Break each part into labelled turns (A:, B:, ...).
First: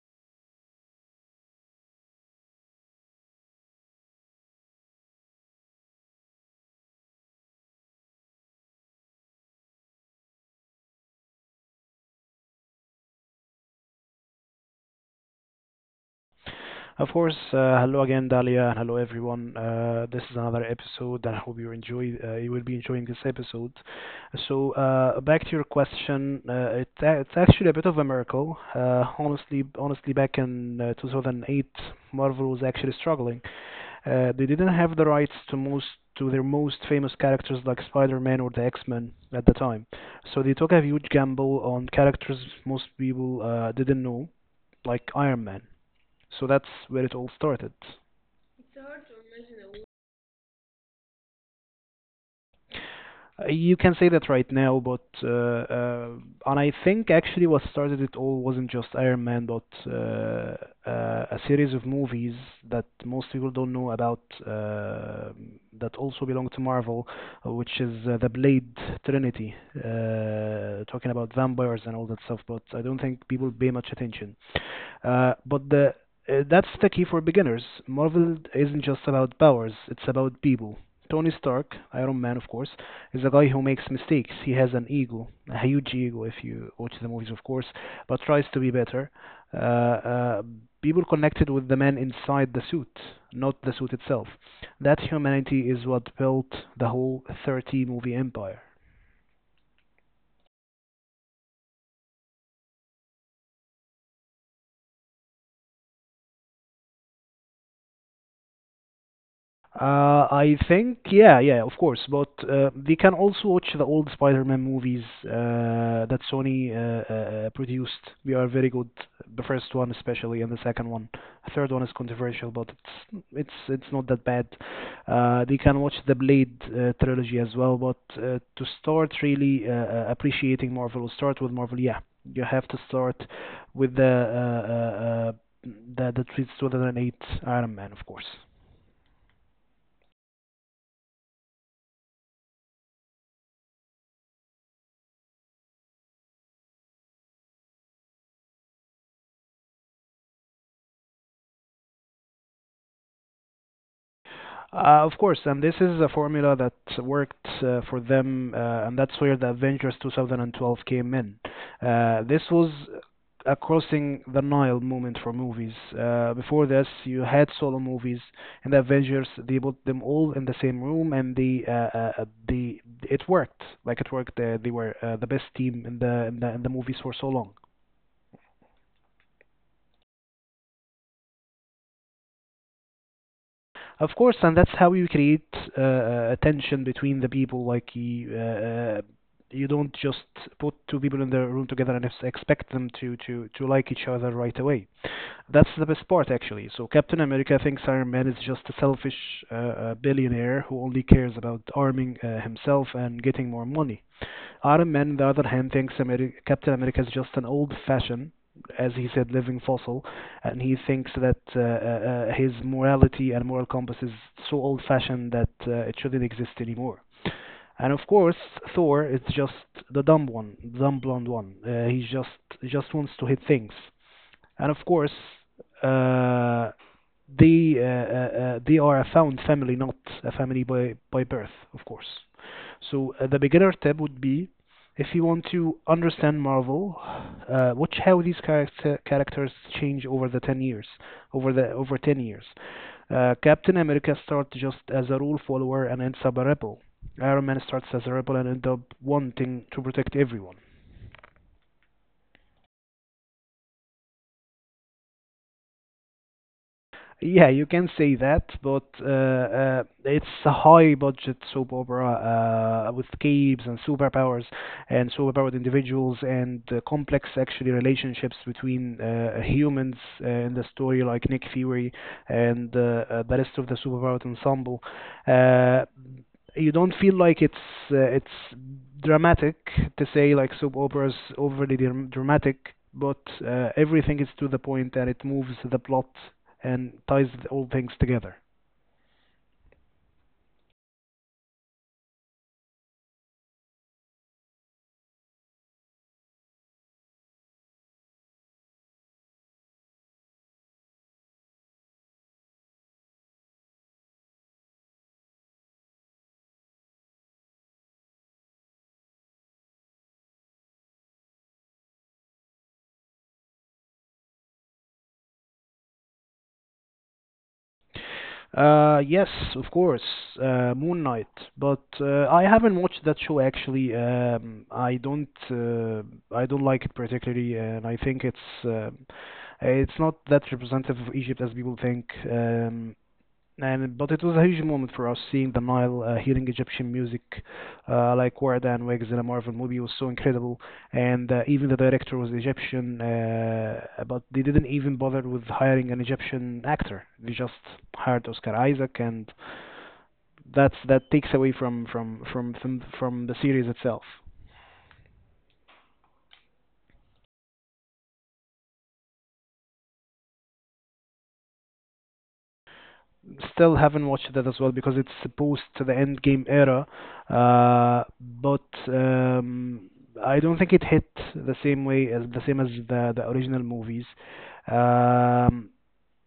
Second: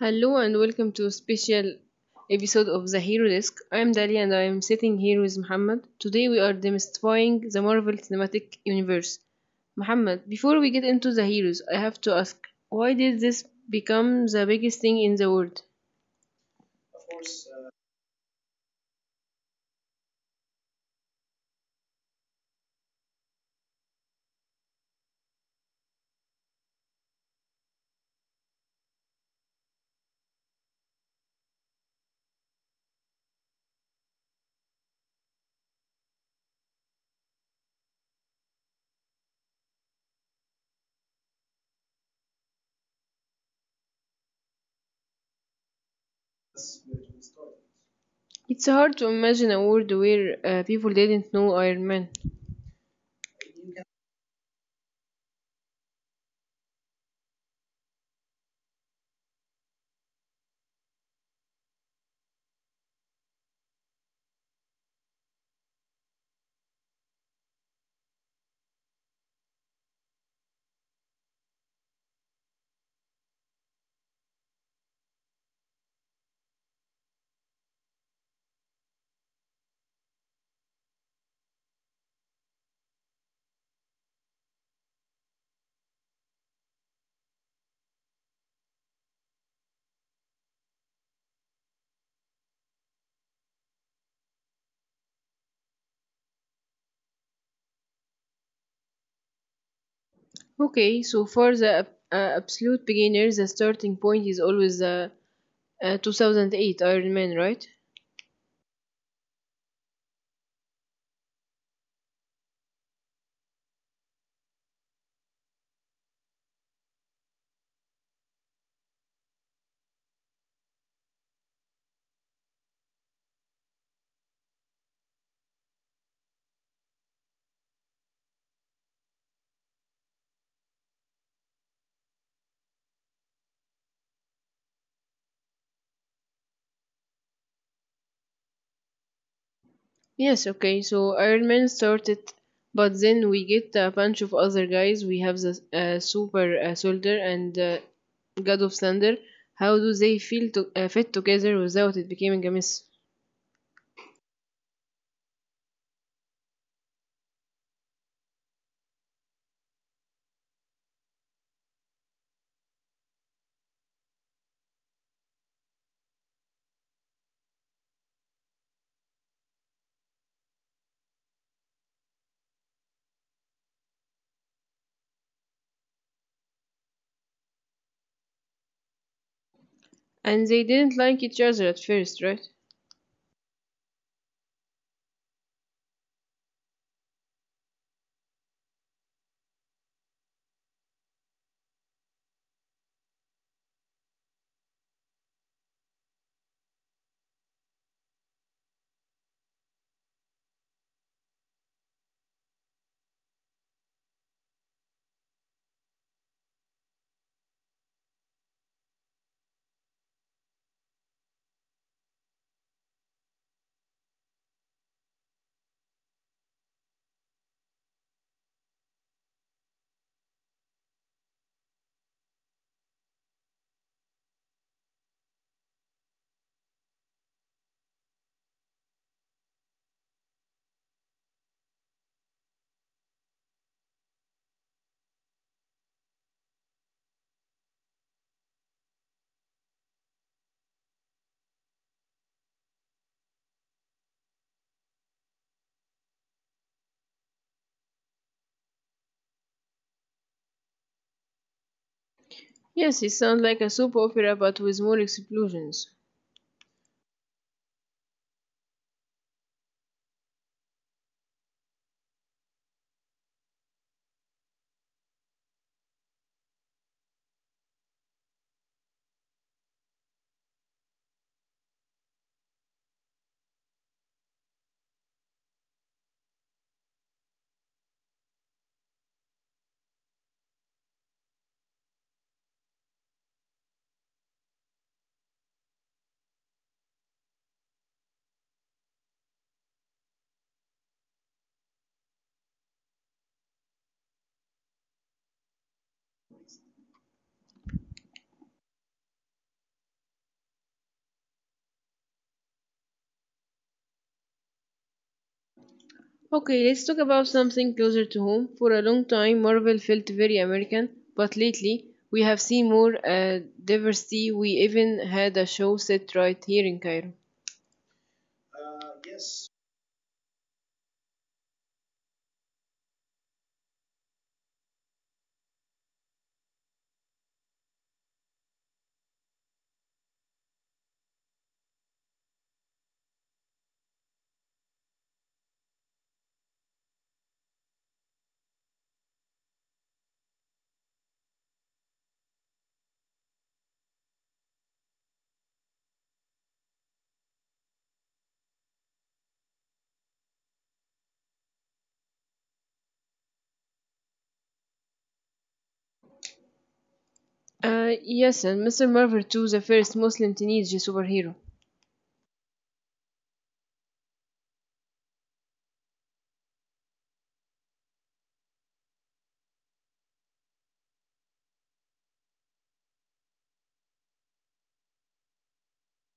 A: Hello and welcome to a special episode of The Hero Desk. I'm Dali and I'm sitting here with Muhammad. Today we are demystifying the Marvel Cinematic Universe. Muhammad, before we get into the heroes, I have to ask, why did this become the biggest thing in the world?
B: Of course, hello again, Dalia, and hello everyone. This is another episode, and I hope you enjoy. You will be enjoying this episode. So, back to your question, it's actually a bit of a miracle. Honestly, back in 2008, Marvel was actually struggling. They didn't have the rights to most to their most famous characters like Spider-Man or the X-Men at the time, so they took a huge gamble on characters most people didn't know, like Iron Man. So that's where it all started.
A: It's hard to imagine a world where people didn't know Iron Man.
B: You can say that right now, but and I think actually what started it all wasn't just Iron Man, but a series of movies that most people don't know about uh, that also belong to Marvel, which is the Blade Trinity, talking about vampires and all that stuff. But I don't think people pay much attention. But the That's the key for beginners. Marvel isn't just about powers; it's about people. Tony Stark, Iron Man, of course, is a guy who makes mistakes. He has an ego, a huge ego, if you watch the movies, of course, but tries to be better. Uh, uh, People connected with the man inside the suit, not the suit itself. That humanity is what built the whole 30-movie movie empire.
A: Okay, so for the absolute beginners, the starting point is always the 2008 Iron Man, right?
B: I think, yeah, yeah, of course. But they can also watch the old Spider-Man movies that Sony produced. They are very good. The first one, especially, and the second one. The third one is controversial, but it's not that bad. They can watch the Blade trilogy as well. But to start really appreciating Marvel, start with Marvel. Yeah, you have to start with the 2008 Iron Man, of course.
A: Yes, okay. So Iron Man started, but then we get a bunch of other guys. We have the Super Soldier and God of Thunder. How do they feel to fit together without it becoming a mess?
B: Of course, and this is a formula that worked for them, and that's where the Avengers 2012 came in. This was a crossing the Nile moment for movies. Before this, you had solo movies, and the Avengers they put them all in the same room, and they it worked, like it worked. They were the best team in the movies for so long.
A: And they didn't like each other at first, right?
B: Of course, and that's how you create a tension between the people. Like you don't just put two people in the room together and expect them to, to like each other right away. That's the best part, actually. So Captain America thinks Iron Man is just a selfish billionaire who only cares about arming himself and getting more money. Ottoman, on the other hand, thinks Captain America is just an old-fashioned, as he said, living fossil, and he thinks that his morality and moral compass is so old-fashioned that it shouldn't exist anymore. And of course, Thor is just the dumb one, dumb blonde one. He just wants to hit things. And of course, uh, they are a found family, not a family by birth, of course. So the beginner tab would be if you want to understand Marvel, watch how these characters change over the 10 years, over 10 years. Captain America starts just as a rule follower and ends up a rebel. Iron Man starts as a rebel and ends up wanting to protect everyone.
A: Yes, it sounds like a soap opera but with more explosions.
B: Yeah, you can say that, but it's a high budget soap opera with caves and superpowers and superpowered individuals and complex actually relationships between humans in the story, like Nick Fury and the rest of the superpowered ensemble. Uh, you don't feel like it's dramatic to say, like soap operas overly dramatic, but everything is to the point, and it moves the plot and ties all things together.
A: Okay, let's talk about something closer to home. For a long time, Marvel felt very American, but lately we have seen more diversity. We even had a show set right here in Cairo.
B: Yes, of course, Moon Knight. But I haven't watched that show actually. Um, I don't like it particularly, and I think it's not that representative of Egypt as people think. And but it was a huge moment for us seeing the Nile, hearing Egyptian music, like Ward and Wigs in a Marvel movie was so incredible. And even the director was Egyptian, but they didn't even bother with hiring an Egyptian actor. They just hired Oscar Isaac, and that takes away from from the series itself.
A: Yes, and Mr. Marvel too, the first Muslim teenage superhero.
B: Still haven't watched that as well because it's supposed to the end game era. But um, I don't think it hit the same way as the same as the original movies. Um,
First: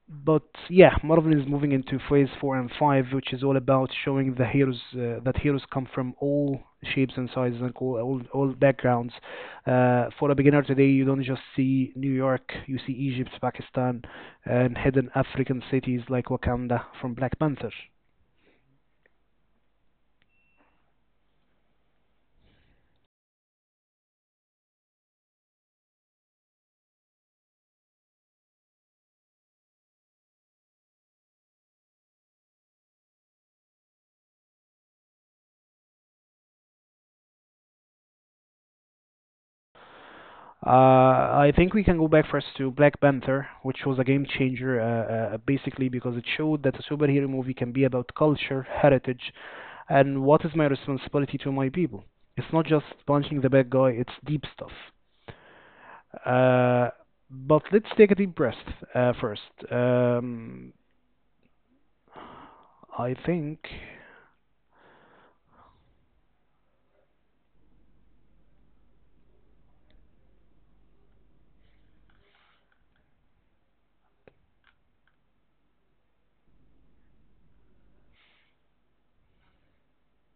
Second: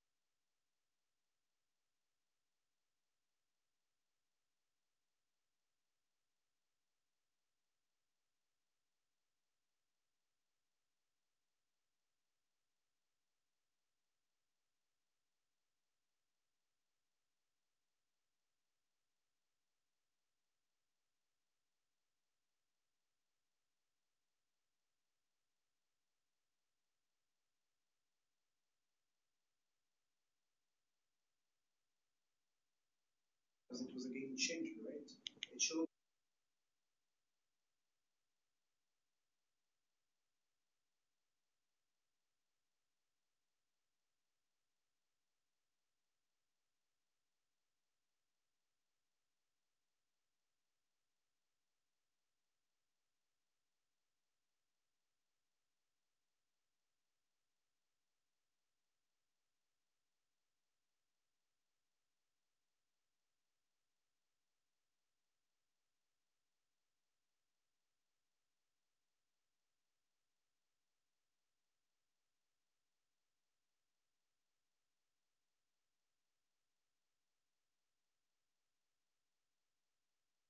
B: but yeah, Marvel is moving into phase four and five, which is all about showing the heroes that heroes come from all shapes and sizes and all backgrounds. For a beginner today, you don't just see New York; you see Egypt, Pakistan, and hidden African cities like Wakanda from Black Panther. Uh, I think we can go back first to Black Panther, which was a game changer, basically because it showed that a superhero movie can be about culture, heritage, and what is my responsibility to my people. It's not just punching the bad guy, it's deep stuff. Uh, but let's take a deep breath first. Um, I think,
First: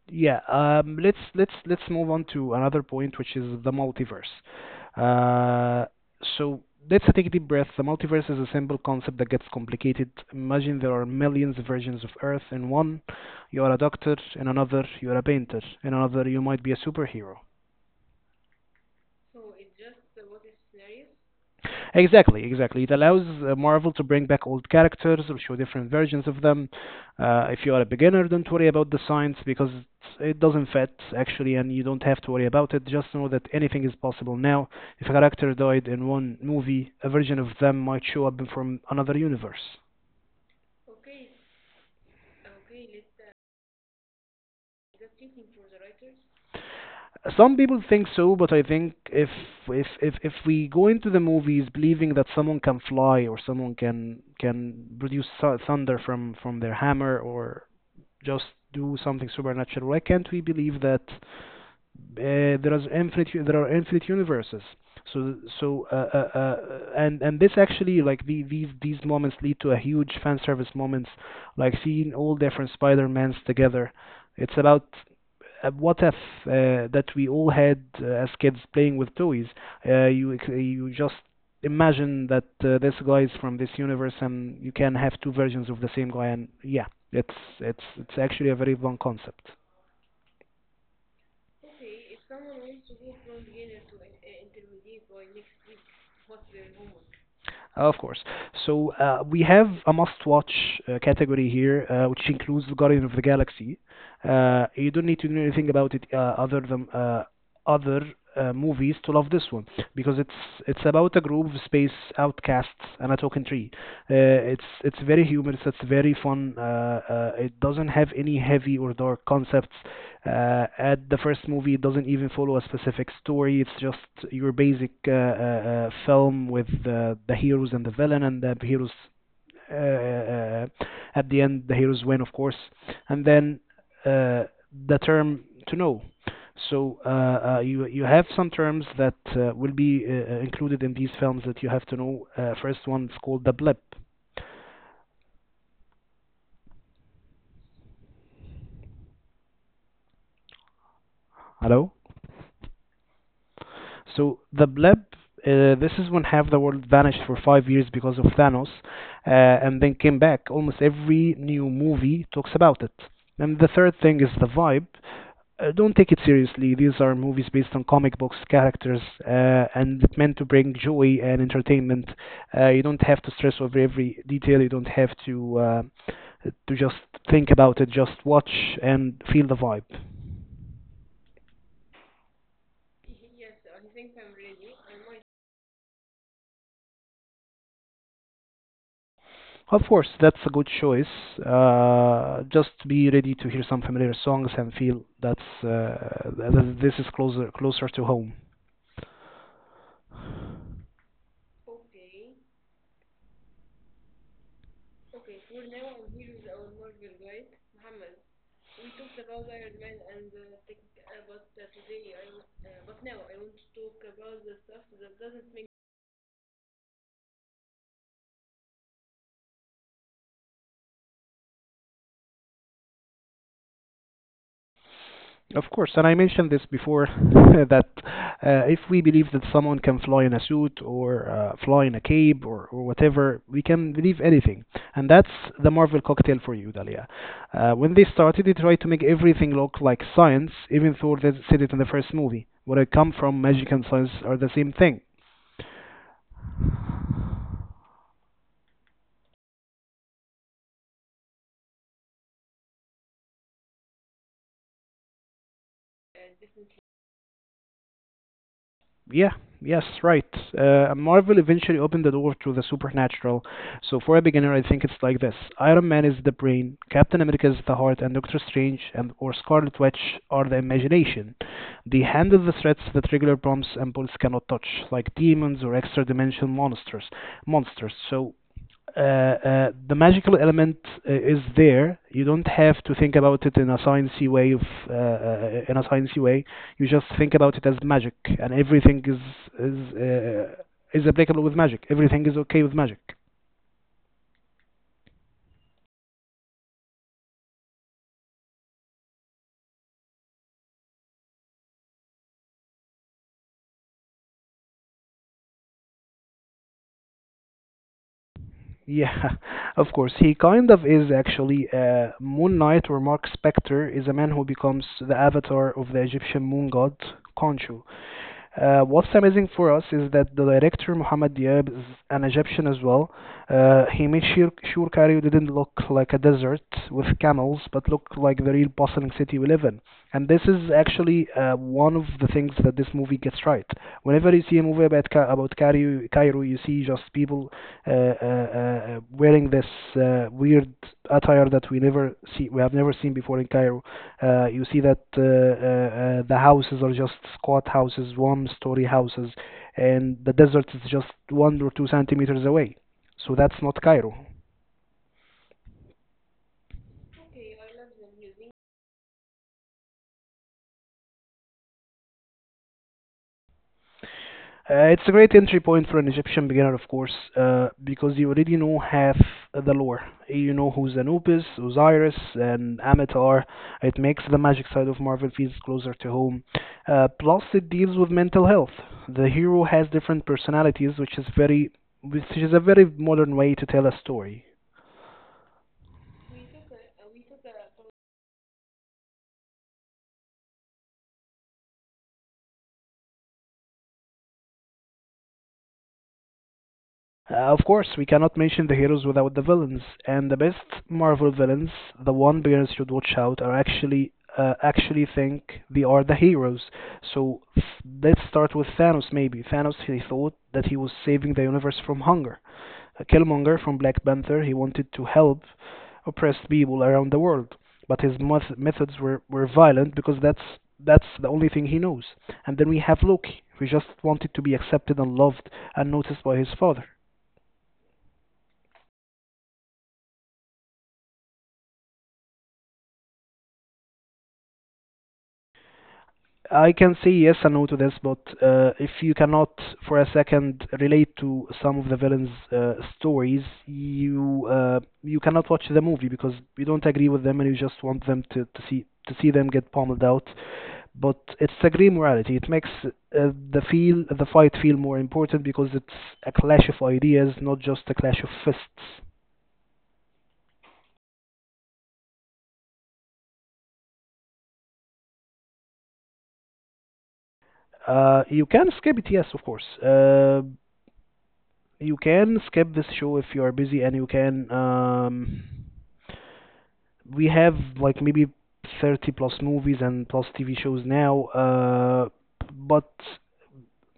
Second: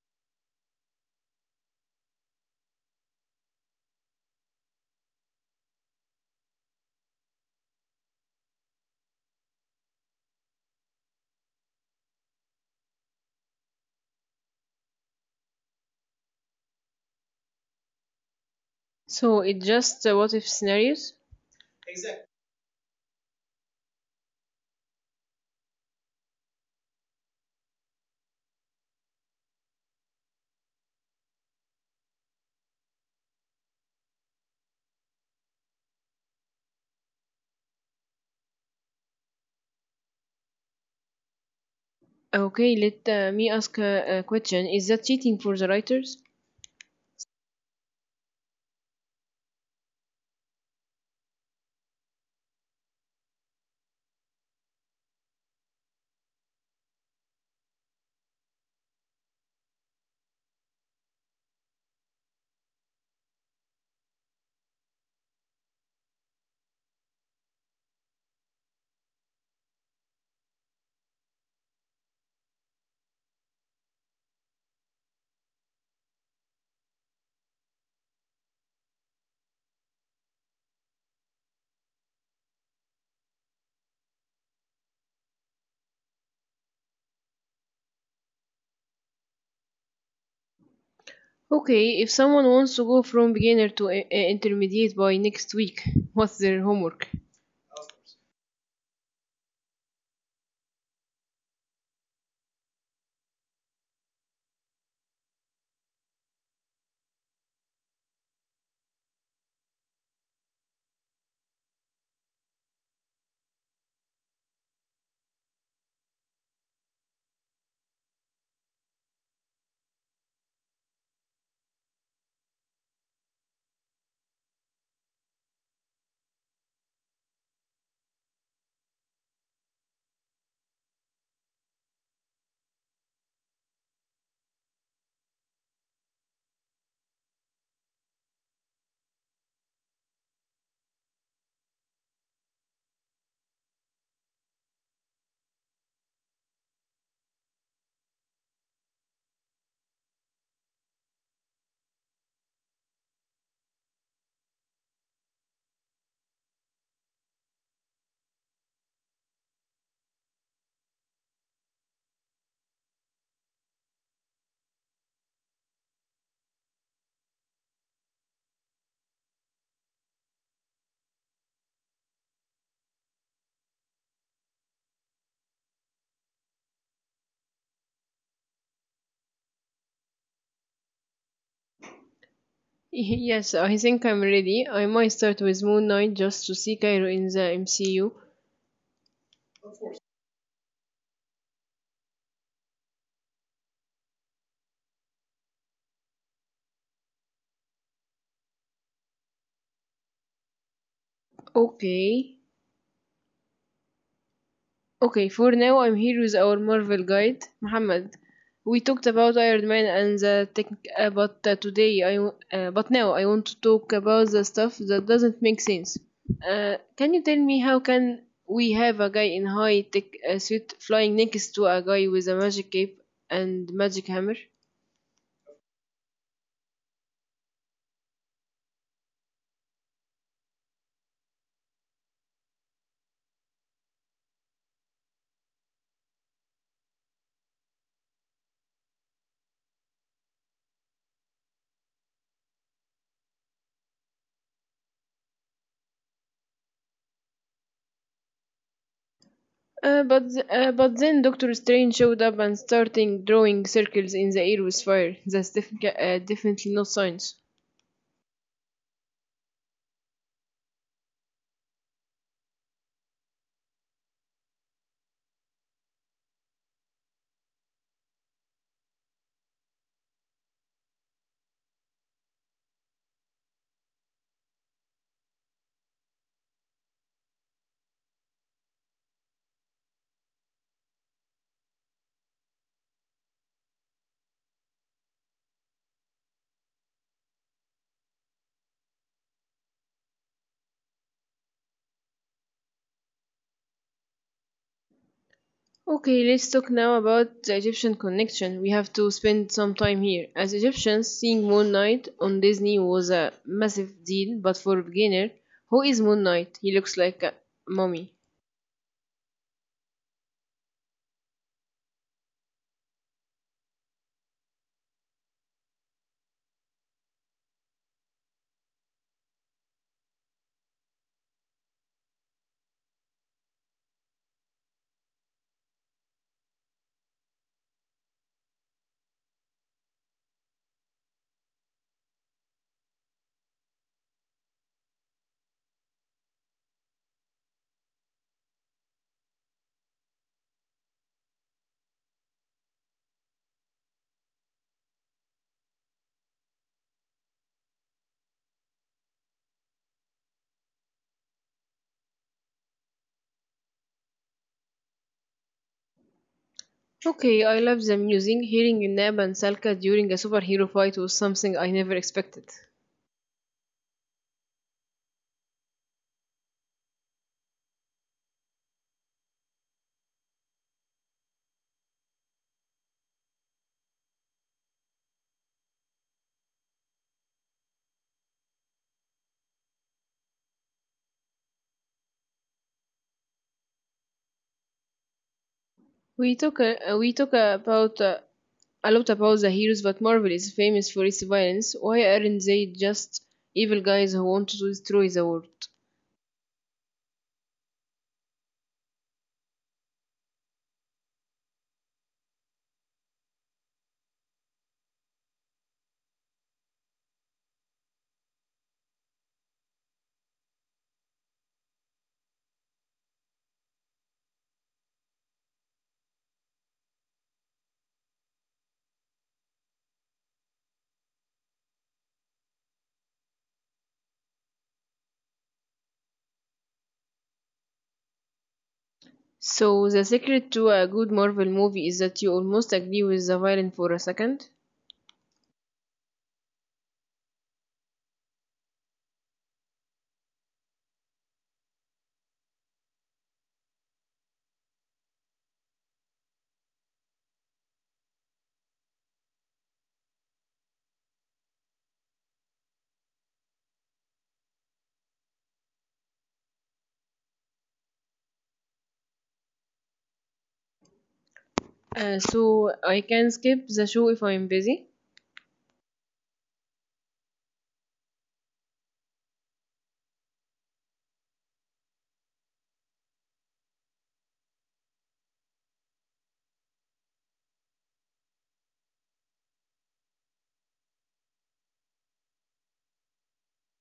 B: yeah. Let's move on to another point, which is the multiverse. Uh, so let's take a deep breath. The multiverse is a simple concept that gets complicated. Imagine there are millions of versions of Earth. In one, you are a doctor. In another, you are a painter. In another, you might be a superhero.
A: So it's just what if scenarios?
B: Exactly, exactly. It allows Marvel to bring back old characters or show different versions of them. If you are a beginner, don't worry about the science because it doesn't fit actually, and you don't have to worry about it. Just know that anything is possible now. If a character died in one movie, a version of them might show up from another universe.
A: Okay, let me ask a question. Is that cheating for the writers?
B: Some people think so, but I think if we go into the movies believing that someone can fly or someone can produce thunder from their hammer or just do something supernatural? Why can't we believe that there are infinite universes? So, so, uh, uh, uh, and this actually, like these moments lead to a huge fan service moments, like seeing all different Spider Mans together. It's about what if that we all had as kids playing with toys. You just imagine that this guy is from this universe, and you can have two versions of the same guy. And yeah, it's it's actually a very fun concept.
A: Okay, if someone wants to go from beginner to intermediate by next week, what's their homework?
B: Of course. So we have a must-watch category here, which includes *Guardians of the Galaxy. You don't need to know anything about it other than other movies to love this one because it's about a group of space outcasts and a token tree. It's very humorous. It's very fun. It doesn't have any heavy or dark concepts. At the first movie, it doesn't even follow a specific story. It's just your basic film with the heroes and the villain, and the heroes uh, uh, uh, at the end the heroes win, of course. And then uh, the term to know. So you you have some terms that will be included in these films that you have to know. First one is called the blip. Hello. So the blip. This is when half the world vanished for 5 years because of Thanos, and then came back. Almost every new movie talks about it. And the third thing is the vibe. Don't take it seriously. These are movies based on comic books characters and it's meant to bring joy and entertainment. You don't have to stress over every detail. You don't have to just think about it. Just watch and feel the vibe.
A: Yes, I think I'm ready. I might start with Moon Knight just to see Cairo in the MCU.
B: Of course, that's a good choice. Just be ready to hear some familiar songs and feel that's this is closer to home.
A: Okay. Okay, for now I'm here with our Marvel guide, Muhammad. We talked about Iron Man and the tech, but now I want to talk about the stuff that doesn't make sense. Can you tell me how can we have a guy in high tech suit flying next to a guy with a magic cape and magic hammer?
B: Of course, and I mentioned this before that if we believe that someone can fly in a suit or fly in a cape or whatever, we can believe anything. And that's the Marvel cocktail for you, Dalia. When they started, they tried to make everything look like science, even though they said it in the first movie. Where I come from, magic and science are the same thing.
A: But then Doctor Strange showed up and starting drawing circles in the air with fire. That's definitely not science.
B: Yeah, yes, right. Marvel eventually opened the door to the supernatural. So for a beginner, I think it's like this: Iron Man is the brain, Captain America is the heart, and Doctor Strange and or Scarlet Witch are the imagination. They handle the threats that regular bombs and bullets cannot touch, like demons or extra-dimensional monsters. Monsters. So the magical element is there. You don't have to think about it in a sciencey way of in a sciencey way. You just think about it as magic, and everything is is applicable with magic. Everything is okay with magic.
A: Okay, let's talk now about the Egyptian connection. We have to spend some time here. As Egyptians, seeing Moon Knight on Disney was a massive deal, but for a beginner, who is Moon Knight? He looks like a mummy.
B: Yeah, of course. He kind of is actually. Moon Knight or Mark Spector is a man who becomes the avatar of the Egyptian moon god Khonshu. What's amazing for us is that the director Mohamed Diab is an Egyptian as well. He made sure Cairo didn't look like a desert with camels, but looked like the real bustling city we live in. And this is actually one of the things that this movie gets right. Whenever you see a movie about Cairo, you see just people wearing this weird attire that we never see, we have never seen before in Cairo. You see that the houses are just squat houses, one-story houses, and the desert is just one or two centimeters away. So that's not Cairo.
A: Okay, I love the music. Hearing Nab and Salka during a superhero fight was something I never expected.
B: It's a great entry point for an Egyptian beginner, of course, because you already know half the lore. You know who's Anubis, Osiris, and Amatar. It makes the magic side of Marvel feels closer to home. Plus, it deals with mental health. The hero has different personalities, which is a very modern way to tell a story.
A: We talk about a lot about the heroes, but Marvel is famous for its violence. Why aren't they just evil guys who want to destroy the world?
B: Of course, we cannot mention the heroes without the villains, and the best Marvel villains, the one bears should watch out, are actually think they are the heroes. So f- let's start with Thanos. Maybe Thanos he thought that he was saving the universe from hunger. Killmonger from Black Panther he wanted to help oppressed people around the world, but his were violent because that's the only thing he knows. And then we have Loki, who just wanted to be accepted and loved and noticed by his father.
A: So the secret to a good Marvel movie is that you almost agree with the villain for a second.
B: I can say yes and no to this, but if you cannot for a second relate to some of the villains' stories, you cannot watch the movie because you don't agree with them and you just want them to see them get pummeled out. But it's a gray morality. It makes the fight feel more important because it's a clash of ideas, not just a clash of fists.
A: So I can skip the show if I'm busy.
B: You can skip it, yes, of course. You can skip this show if you are busy and you can. We have like maybe 30 plus movies and plus TV shows now. But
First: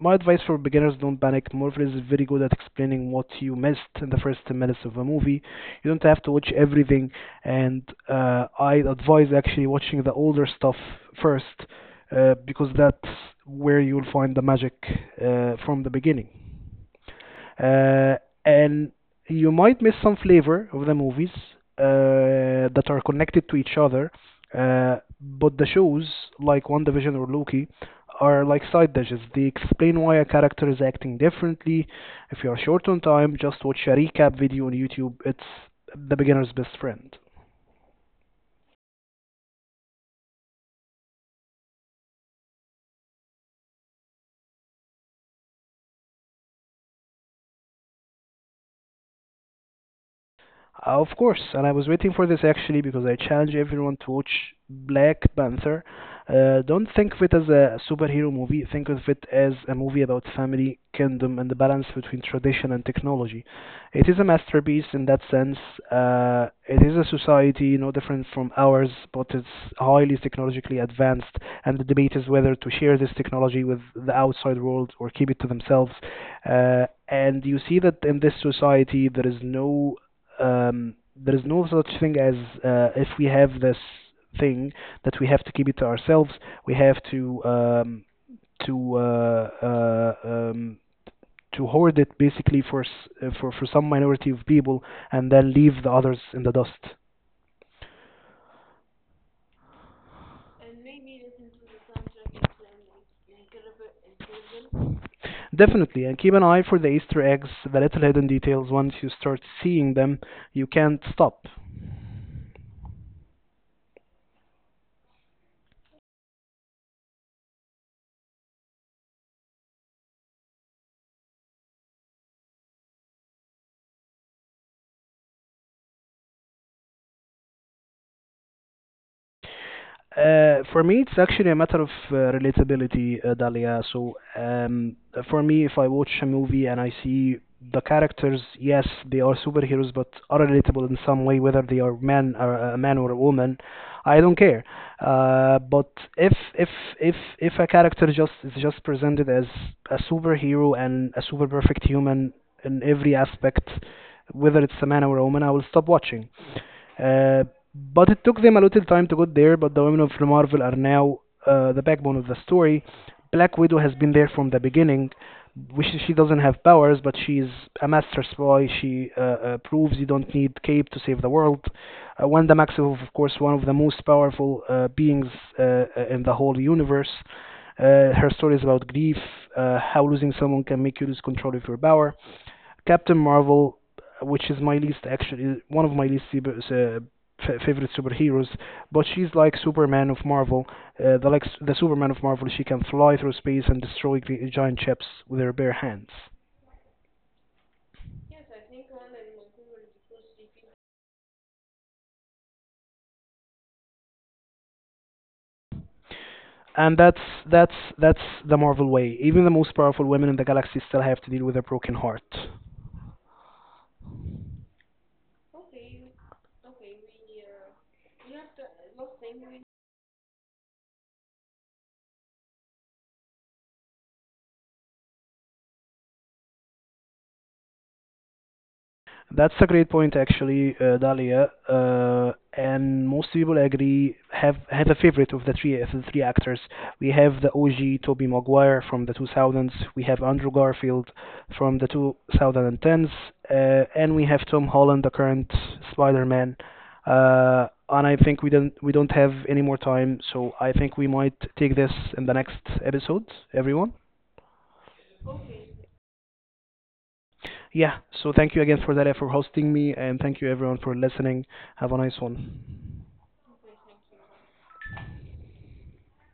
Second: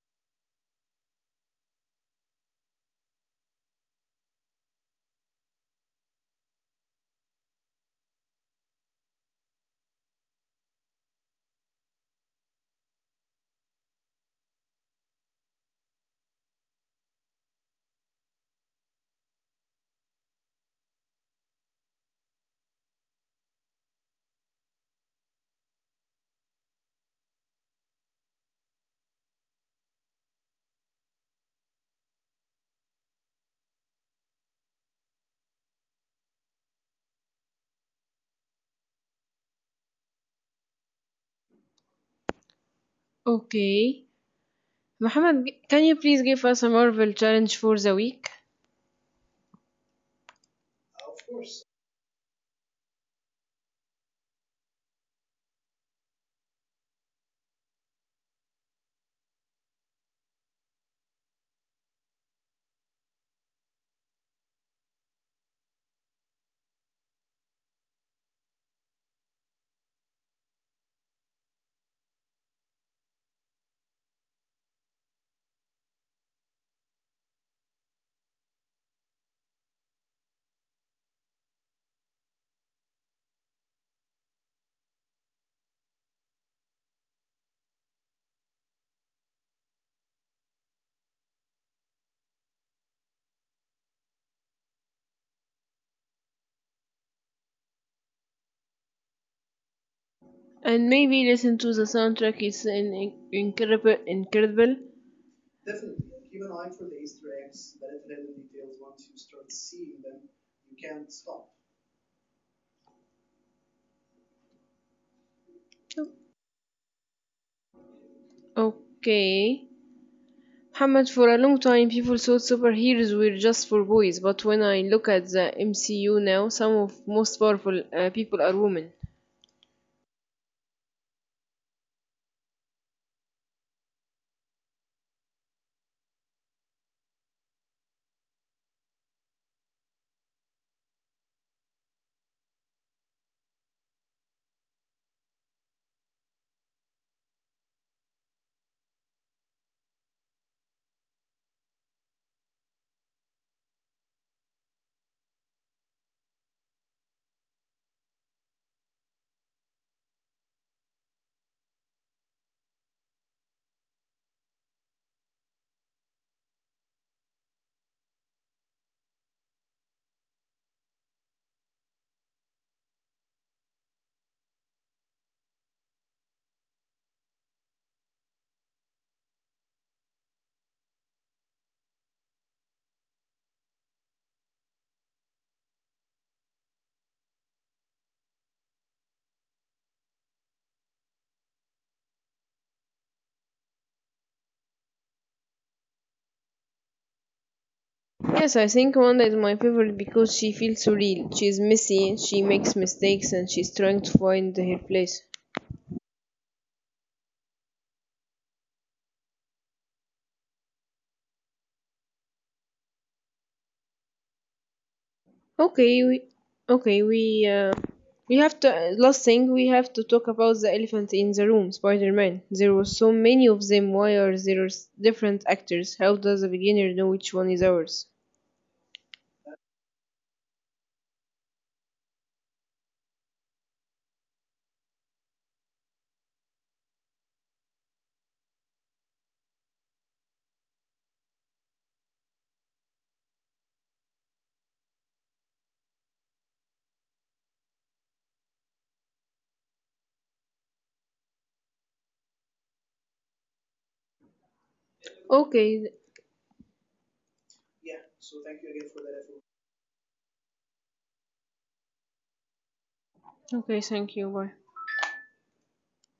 B: my advice for beginners don't panic. Marvel is very good at explaining what you missed in the first 10 minutes of a movie. You don't have to watch everything, and I advise actually watching the older stuff first because that's where you'll find the magic from the beginning uh, and you might miss some flavor of the movies that are connected to each other. But the shows like WandaVision or Loki are like side dishes. They explain why a character is acting differently. If you are short on time, just watch a recap video on YouTube. It's the beginner's best friend.
A: Okay. Mohammed, can you please give us a Marvel challenge for the week?
B: Of course, and I was waiting for this actually because I challenge everyone to watch Black Panther. Don't think of it as a superhero movie, think of it as a movie about family, kingdom, and the balance between tradition and technology. It is a masterpiece in that sense. It is a society no different from ours, but it's highly technologically advanced, and the debate is whether to share this technology with the outside world or keep it to themselves. And you see that in this society, there is there is no such thing as if we have this thing that we have to keep it to ourselves. We have to to uh, uh, um, to hoard it basically for s- for some minority of people and then leave the others in the dust.
A: And maybe listen to the soundtrack. It's an incredible, incredible.
B: Definitely, and keep an eye for the Easter eggs, the little hidden details. Once you start seeing them, you can't stop.
A: Okay. Mohammed, for a long time people thought superheroes were just for boys, but when I look at the MCU now, some of most powerful people are women.
B: For me, it's actually a matter of relatability, Dalia. So, for me, if I watch a movie and I see the characters, yes, they are superheroes, but are relatable in some way, whether they are man, or a man or a woman. I don't care. But if if if a character just is just presented as a superhero and a super perfect human in every aspect, whether it's a man or a woman, I will stop watching. Uh, but it took them a little time to get there. But the women of Marvel are now the backbone of the story. Black Widow has been there from the beginning. Which she doesn't have powers, but she's a master spy. She proves you don't need cape to save the world. When is, of course, one of the most powerful beings in the whole universe. Her story is about grief, how losing someone can make you lose control of your power. Captain Marvel, which is my least actually one of my least uh, favorite superheroes, but she's like Superman of Marvel. The like the Superman of Marvel, she can fly through space and destroy giant ships with her bare hands.
A: Yes, I think Wanda is my favorite because she feels so real. She's messy, she makes mistakes, and she's trying to find her place.
B: And that's the Marvel way. Even the most powerful women in the galaxy still have to deal with a broken heart.
A: Okay, we, okay, we have to. Last thing, we have to talk about the elephant in the room, Spider-Man. There were so many of them. Why are there different actors? How does a beginner know which one is ours?
B: That's a great point, actually, Dalia. And most people agree have a favorite of the three actors. We have the OG Toby Maguire from the 2000s. We have Andrew Garfield from the 2010s, and we have Tom Holland, the current Spider-Man. And I think we don't have any more time, so I think we might take this in the next episode, everyone.
A: Okay,
B: Yeah, so thank you again for that for hosting me, and thank you everyone for listening. Have a nice one.
A: okay, thank you. Bye.